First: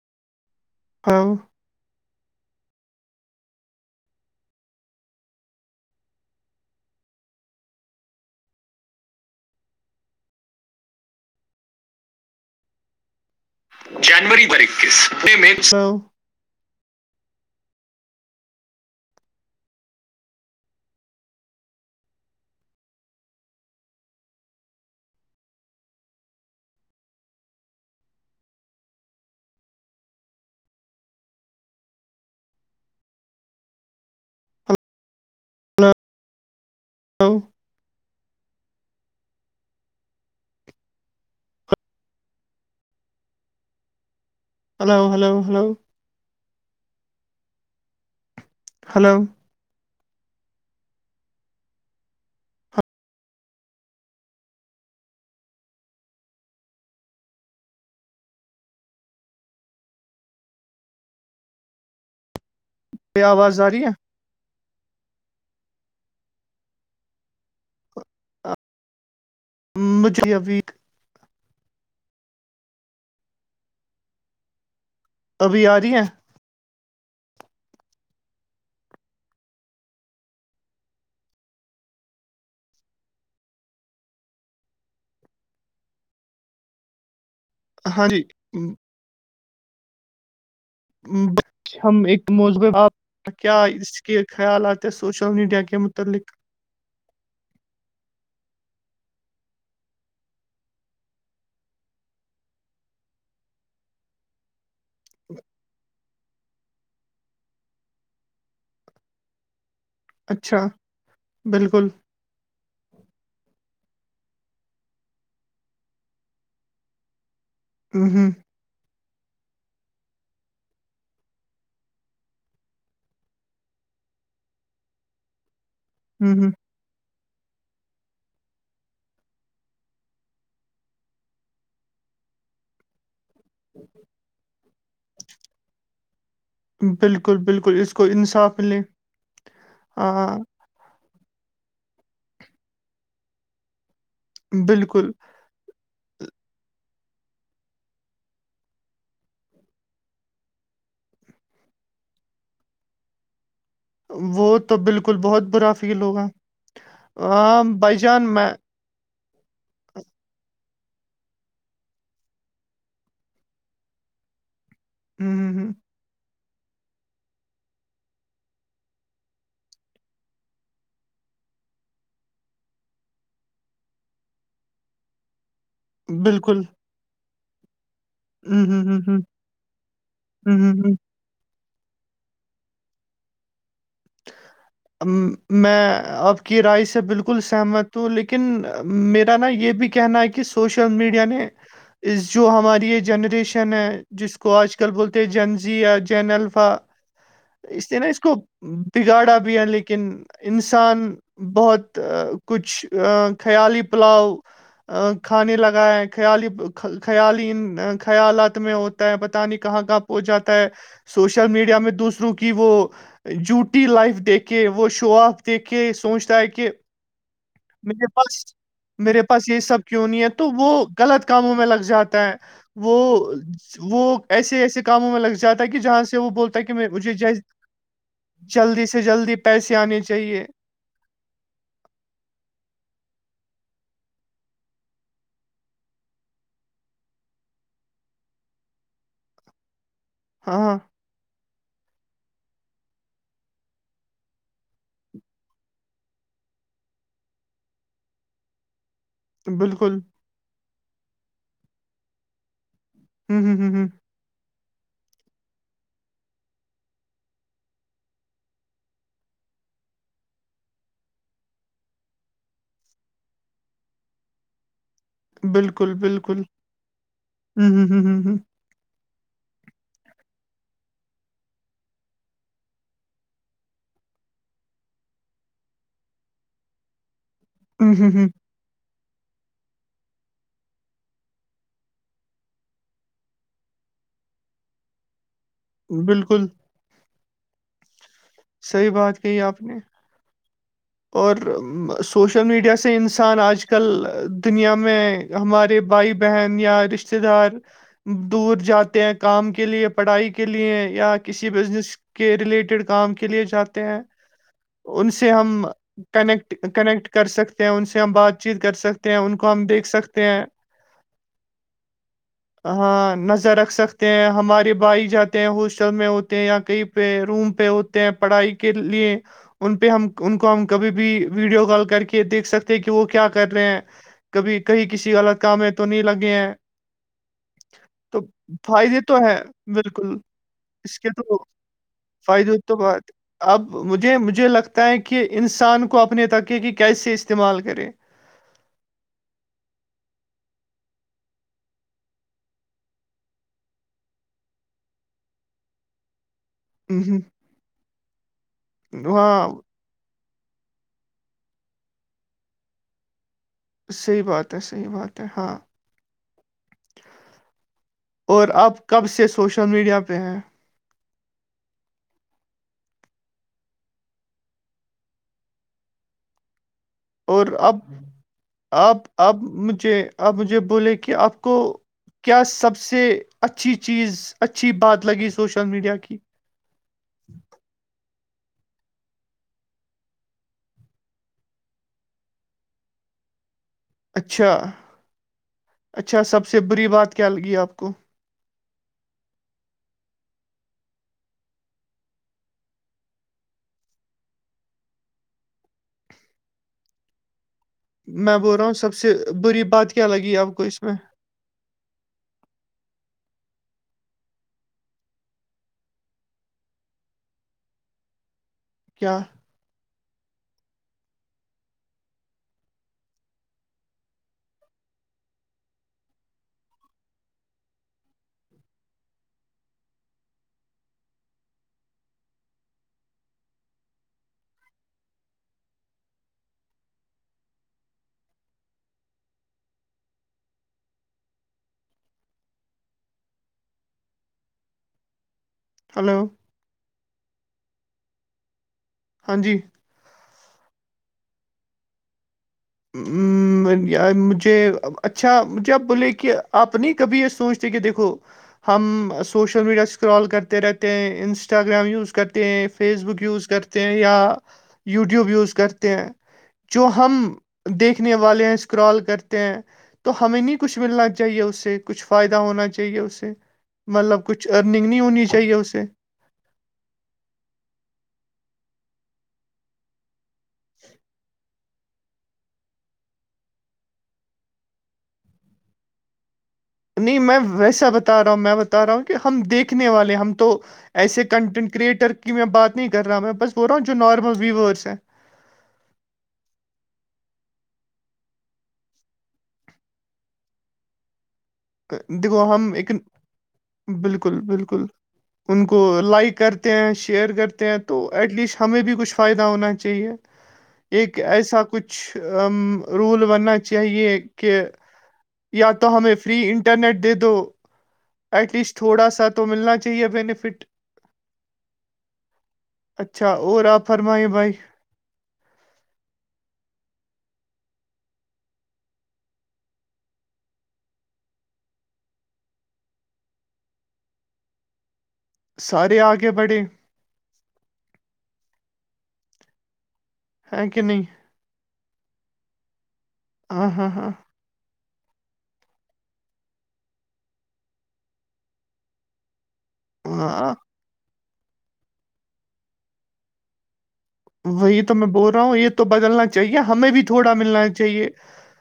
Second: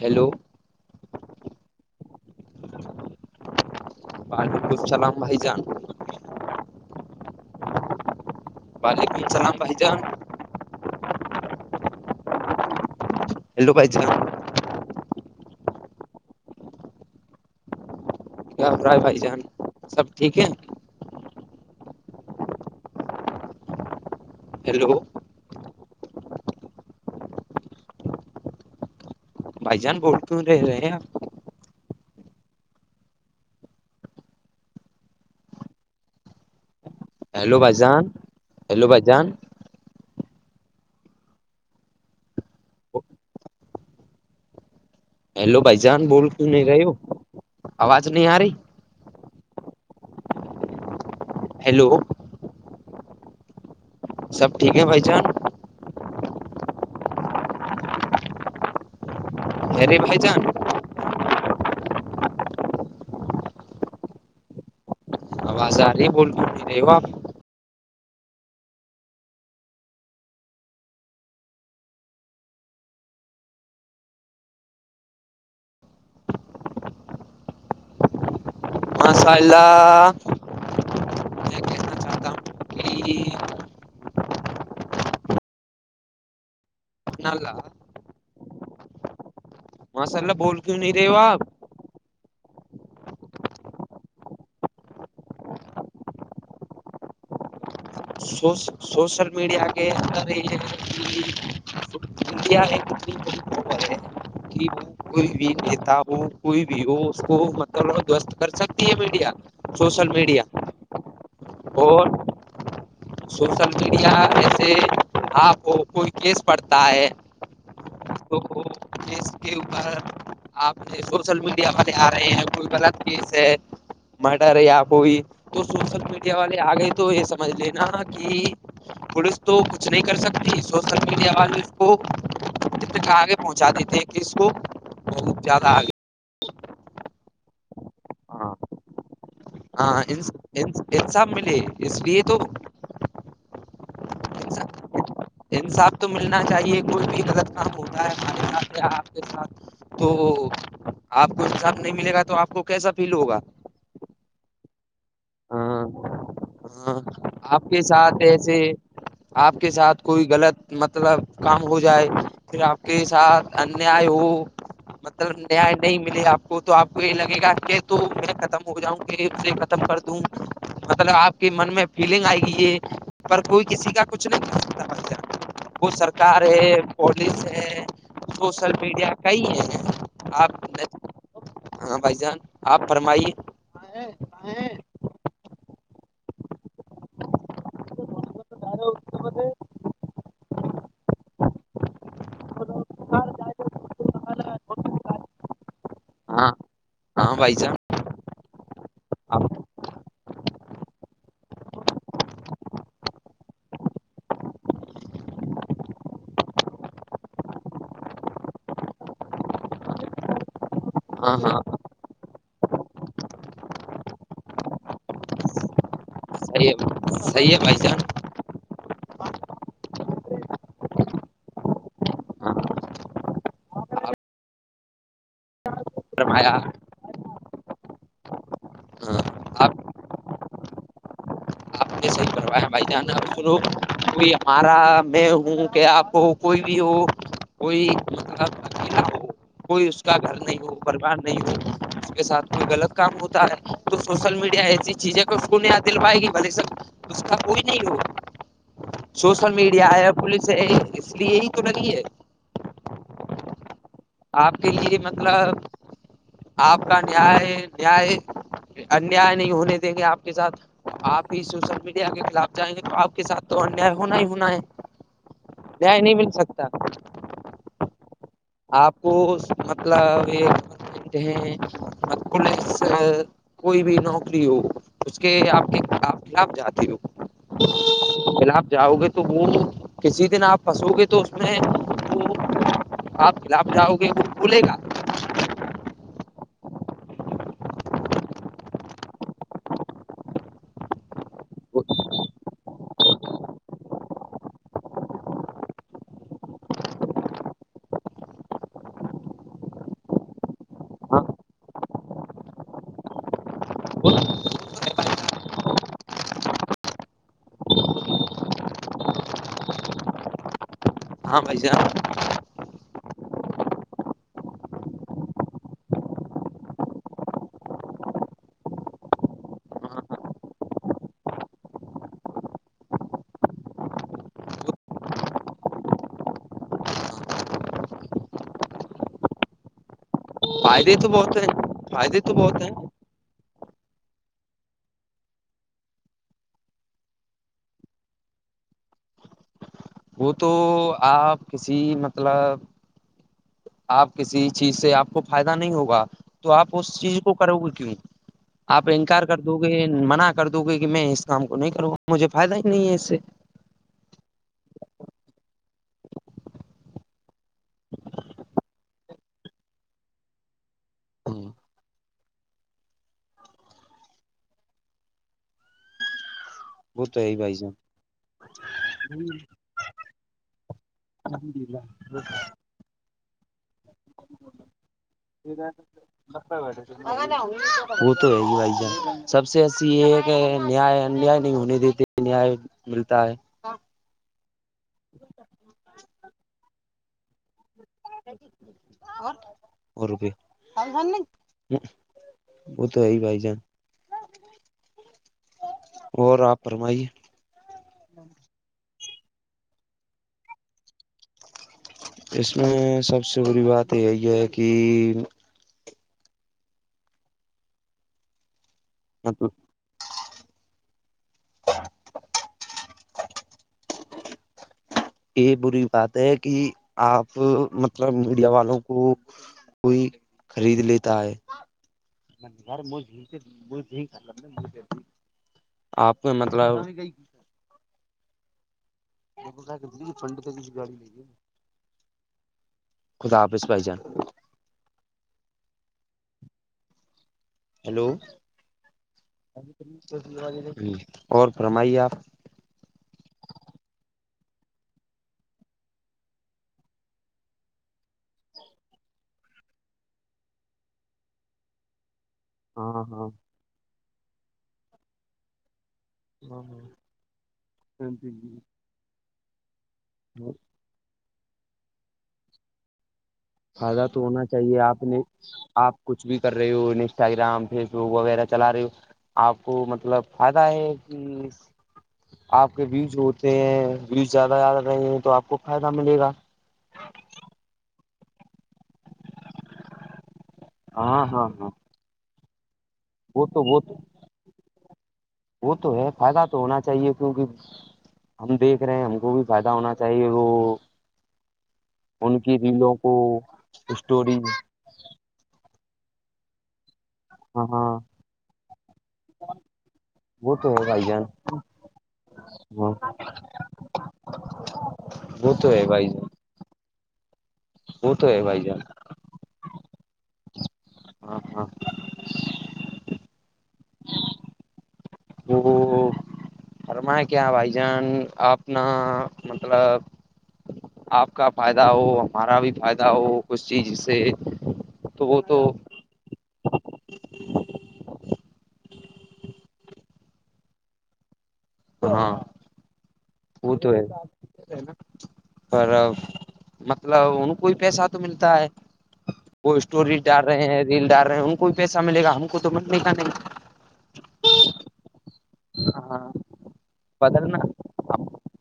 Hello ہاں بع لب سلام بھائی جان بعالک من چلح ب ہجا [unintelligible] ہیلو بھائی جان جانوری بار اکیس م سا [unintelligible] کیارائے بھائی جان سب ٹھیک ہے ہیلو بھائی جان بول کیوں رہے ہیں آپ ہلو ہلو ہیلو بھ جان ہیلو بھ جان ہلو ہلو ہیلو ہلو بائی جان بول ت نہیں رہی آوج نہیں ہ آاری ہلو ہیلو سب ٹھیک ہے بھائی چان ارے بھائی جان ب آواز آ رہی ہے آواز آ رہی بول رہے ہو آپ [unintelligible] [unintelligible] [unintelligible] [unintelligible] ہاں جی ماںسا اللہ بول کیوں نہیں رے باب ہم ایک موض ب کیا اس کے خیالات ہیں سوشل میڈیا کے متعلق سوس سوشل میڈیا کےر انڈیا ایک ہے ج ب کوئی بھی نیتا ہو کوئی بھی ہو اس کو مطلب دوست کر سکتی ہے میڈیا سوشل میڈیا اچھا بالکل اور سوشل میڈیا میںسے آپ کو کوئی کیس پڑھتا ہے ہ ہ کھوکھو جس کے اوپر آپ یہ سوشل میڈیا پرے آ رہے ہیں کوئی غلط کیس ہے مٹا رہے آپ کو بھی تو سوشل ہ میڈیا ہ والے آ گئے تو یہ سب ج لینا کہ پولیس تو کچھ نہیں کر سکتی سوسل میڈیا والے اس کو کتنے کہ آگے پہنچا دیتے ہیں کہ اس کو بہت زیادہ آگے بالکل بالکل اس کو انصاف ملیں ہاں انساب ملے اس لیے تو بالکل انصاف تو ملنا چاہیے کوئی بھی غلط کام ہوتا ہے ہمارے ساتھ یا آپ کے ساتھ تو آپ کو ان سھ نہیں ملے گا تو آپ کو کیسا فیل ہوگا وہ تو بالکل بہت برا ہاں فیل ہوگا ہاں آپ ہاں کے بھائی ساتھ جان میں ایسے آپ کے ساتھ کوئی غلط مطلب کام ہو جائے پھر آپ کے ساتھ انیا ہو مطلب ہوں، ہوں، نیائے نہیں ملے آپ کو تو آپ کو یہی لگے گا کہ تو میں ختم ہو جاؤں کہ اسے ختم کر دوں مطلب آپ من میں فیلنگ آئے گی یہ پر کوئی کسی کا کچھ نہیں کر سکتا وہ سرکار بالکل ہے پولیس ہے ہوں، سوشل ہوں، ہوں، میڈیا ہوں، کئی ہیں ہوں، آپ ہوں، ہوں۔ ہاں بھائی جان آپ فرمائیے میں آپ کی رائے سے بالکل سہمت ہوں لیکن میرا نا یہ بھی کہنا ہے کہ کہ سوشل میڈیا نے اس جو ہماری یہ جنریشن ہے جس کو آج کل بولتے ہیں جنزیا جین ہاں الفا ہاں بائی جا اس نا اس کو بگاڑا بھی ہے لیکن انسان بہت کچھ خیالی پلاؤ کھانے لگائے ہیں خیالی خیالی ان خیالات میں ہوتا ہے پت نہیں کہاں کہاں ہو جاتا ہے ہاں سوشل ہاں میڈیا میں دوسروں کی وہ جوٹی لائف دیک کے وہ شو آپ دیکھ کے سوچتا ہے کہ صحیح ہے صحیح ہے بھائی مے جان میرے پاس یہی سب کیوں نہیں ہے تو وہ غلط کاموں میں لگ جاتا ہے ہاں وہ وہ ایسے ایسے کاموں میں لگ جاتا ہے کہ جہاں سے وہ فرمایا بولتا ہے کہ میں مجھے ج جلدی سے ہاں جلدی آپ پیسے آنے چاہیے کیسح ہیح کروائے بھائی جانا سنو کوئی ہمارا میں ہوں کہ آپ کو کوئی بھی ہو کوئی اس کا پکلا ہو کوئی اس کا گھر نہیں ہو ہاں پرروان [inaudible] اس کے ساتھ کوئی غلط کام ہوتا ہے تو سوشل میڈیا ایسی چیزیں کہ اس کو ند دل پائے گی بھلے سب اس کا کوئی نہیں ہو سوشل میڈیا بالکل ایب پوولس اس لیے ہی تو نہیںگی ہے ہوں ہوں ہوں آپ کے لیے مطلب آپ کا نیا نیا انیا نہیں ہونے دیں گے آپ کے ساتھ آپ ہی سوشل میڈیا کے خلاف جائیں گے تو آپ کے ساتھ تو انیا ہونا ہی ہونا ہے ناے نہیں مل سکتا ہوں ہوں ہ ہوں آپ کو مطلب یہ کہتے ہیس کوئی بھی نوکری ہو اس کے آپ کے آپ جاتے ہو ہوں ہوں پل آپ جاؤ گے تو وہ کسی دن آپ فھسو گے تو اس میں وہ آپ خلاف جاؤ گے کچھ بھولے گا بلکل صحیح بات کہی آپ نے اور سوشل میڈیا سے انسان آج کل دنیا میں ہمارے بھائی بہن یا رشتتے دار دور جاتے ہیں کام کے لیے پڑھائی کے لیے یا ہاں کسی بزنس کے ریلیٹڈ کام کے لیے جاتے ہیں ان سے ہم کنیکٹ کنیکٹ کر سکتے ہیں ان سے ہم بات چیت کر سکتے ہیں ان کو ہم دیکھ سکتے ہیں [inaudible] ہا بھائی جان نظر رکھ سکتے ہیں ہمارے بھائی جاتے ہیں ہوسٹل میں ہوتے ہیں یا کئی پے روم پے ہوتے ہیں پڑھائی کے لیے ان پہ ہاں ہم ہاں ان کو ہم کبھی بھی ویڈیو کال کر کے دیکھ سکتے ہیں کہ وہ کیا کر رہے ہیں کبھی کہیں کسی غلط کام میں تو نہیں لگے ہیں تو فائدے تو ہے بالکل فائدے اس کے بہت تو ہیں فائدے بہت ہیں تو بد اب مجھے مجھے لگتا ہے کہ انسان کو اپنے تک ہے کہ کیسے استعمال کرے وہ تو آپ کسی مطلب آپ کسی چیز سے آپ کو فائدہ نہیں ہوگا تو آپ اس چیز ہمم، کو کرو گے کیوں آپ انکار کر ہاں دو گے منع کر دوں گے کہ میں اس کام کو نہیں کروں گا مجھے فائد ہی نہیں ہے اس کام سے صحیح بات ہے صحیح بات ہے ہاں اور آپ کب سے سوشل میڈیا پہ ہیں ہاں وہ تو ہے ہی اور بھائی جان اب آپ اب مجھے آپ مجھے بولے کہ آپ کو کیا سب سے اچھی چیز اچھی بات لگی سوشل میڈیا کی بت ب رہ وہ تو ہے ہی بھائی جان سب سے اچھی یہ ہے کہ نیا نہیں ہونے دیتے نیاے ملتا ہے اچھا اچھا سب سے بری بات کیا لگی آپ کو اور اور روپیہ س سن ن وہ تو ہے بھائی جان اور آپ فرماے میں بھول رہا ہوں سب سے بری بات کیا لگی آپ کو اس میں اس میں سب سے بری بات یہی ہے کہ کیا ہ یہ بری بات ہے کہ آپ مطلب میڈیا والوں کو کوئی خرید لیتا ہے [unintelligible] آپ کا مطلب خدا حافظ بھائی جان ہیلو ہیلو ہاں جی اور فرمائیے آپ مجھے اچھا مجھے اپ بولیے کہ آپ نہیں کبھی یہ سوچتے کہ دیکھو ہم سوشل میڈیا اسکرال کرتے رہتے ہیں انسٹاگرام یوز کرتے ہیں فیس ہاں بک ہاں یوز کرتے ہیں یا یوٹیوب یوز کرتے ہیں جو ہم دیکھنے والے ہیں اسکرال کرتے ہیں تو ہمیں نہیں کچھ کچھ ملنا چاہیے اس سے کچھ فائدہ ہونا چاہیے اسے فائدہ تو مطلب ہونا کچھ چاہیے ارننگ نہیں آپ نے ہونی چاہیے اسے آپ کچھ بھی کر رہی ہووں انسٹاگرام فیس بک وغیرہ چلا رہی ہو آپ کو مطلب آتا ہے کہ آپ کے ویوج ہوتے ہیں ووز زیادہ آ رہے ہیں تو آپ کو فائدہ ملے گا نہیں میں ویسا بتا رہا ہوں میں بتا رہا ہوں کہ ہم دیکھنے والے ہم تو ایسے ہاں ہاں ہاں کنٹینٹ کریٹر کی میں بات نہیں کر رہا میں وہ بس تو بول رہا وہ ہوں جو تو نارمل ویورس ہیں وہ تو ہے فائدہ تو ہونا چاہیے کیونکہ ہم دیکھ رہے ہیں ہم کو بھی فائدہ ہونا چاہیے وہ ان دیکھو کی ہم ایک ریلوں کو اسٹوری بالکل بالکل ان کو لائک کرتے ہیں شیئر ہاں کرتے ہیں ہاں تو ایٹ لیسٹ ہمیں بھی کچھ فائدہ ہونا چاہیے وہ تو ہے بھائی ایک جان ایسا کچھ ہاں رول بننا چاہیے کہ وہ تو یا ہے بھائی ہمیں فری انٹرنیٹ دے دو وہ تو ہے ایٹ بھائی جان لیسٹ تھوڑا سا تو ملنا چاہیے بینیفٹ ہاں ہاں اچھا اور آپ فرمائیے بھائی وہ فرما کیا بھائی جان آپ نا مطلب آپ کا فائدہ ہو ہمارا بھی فائدہ ہو کچھ چیز سے تو وہ تو سارے آگے بڑھے ہے کہ نہیں ہاں ہاں وہ تو ہاں ہے ہاں پر مطلب ان کو ہی پیسہ تو ملتا ہے وہ اسٹوریز ڈال ہاں رہے ہیں ریل ڈال رہے ہیں ان کو بھی پیسہ ملے گا ہم کو تو ملے گا نہیں وہی تو میں بول رہا ہوں یہ تو بدلنا ہاں چاہیے ہمیں بھی تھوڑا بدلنا ملنا چاہیے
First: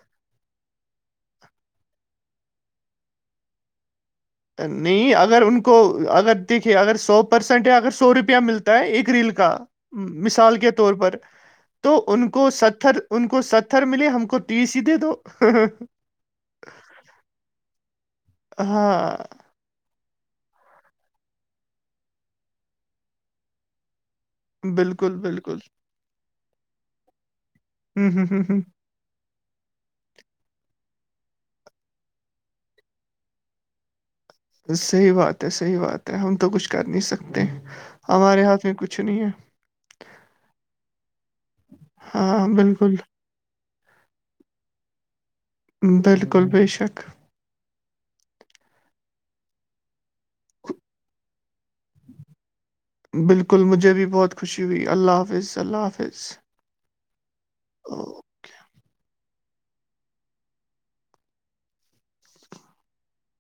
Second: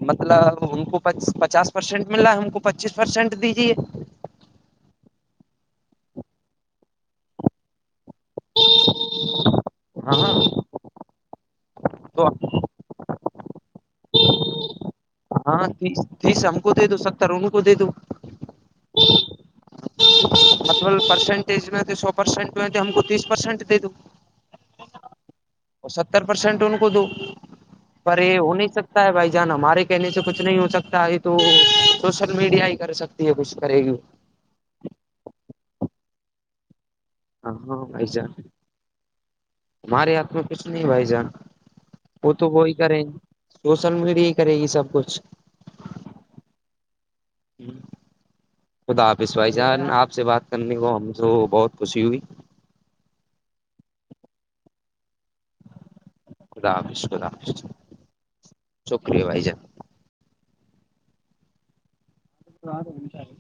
مطلب ان کو پچاس پرسینٹ مل رہ ہے ہم کو پچیس پرسینٹ دیجیے نہیں اگر ان کو اگر دیکھیے اگر سو پرسینٹ اگر سو روپیہ ملتا ہے ایک ریل کا ہاں مثال کے طور پر تو ان کو ستھر ان کو ستھر ملے ہم کو تیس دے دو ہاں تیس تیس ہم کو دے دو ستھر ان کو دے دو ہاں مطلب پرسینٹیج میں تو سو پرسینٹ میں ہم کو تیس پرسینٹ دے دو بالکل بالکل وہ ستھر پرسینٹ ان کو دو ہوں پر ہوں یہ ہوں ہو ہوں نہیں سکتا ہے بھائی جان ہمارے کہنے سے کچھ نہیں ہو سکتا ا تو سوشل میڈیا ہی کر سکتی ہے کچھ کرے گی صحیح بات ہے صحی بات ہے ہم تو کچھ کر نہیں سکتے ہاں ہاں بھائی جان ہمارے ہاتھ میں کچھ نہیں ہے ہمارے ہاتھ میں کھ نہیں بھائی جان وہ تو ہاں وہی بالکل کرے سوشل میڈیا ہی کرے گی سب کچھ بالکل ب شک خدا آپس بھائی جان آپ سے بات کرنے کو ہم سے بہت خوشی ہوئی بالکل مجھے بھی بہت خوشی ہوئی اللہ حافظ اللہ حافظ خدا حافظ خداف چوکری ہے بھائی جان تواچارے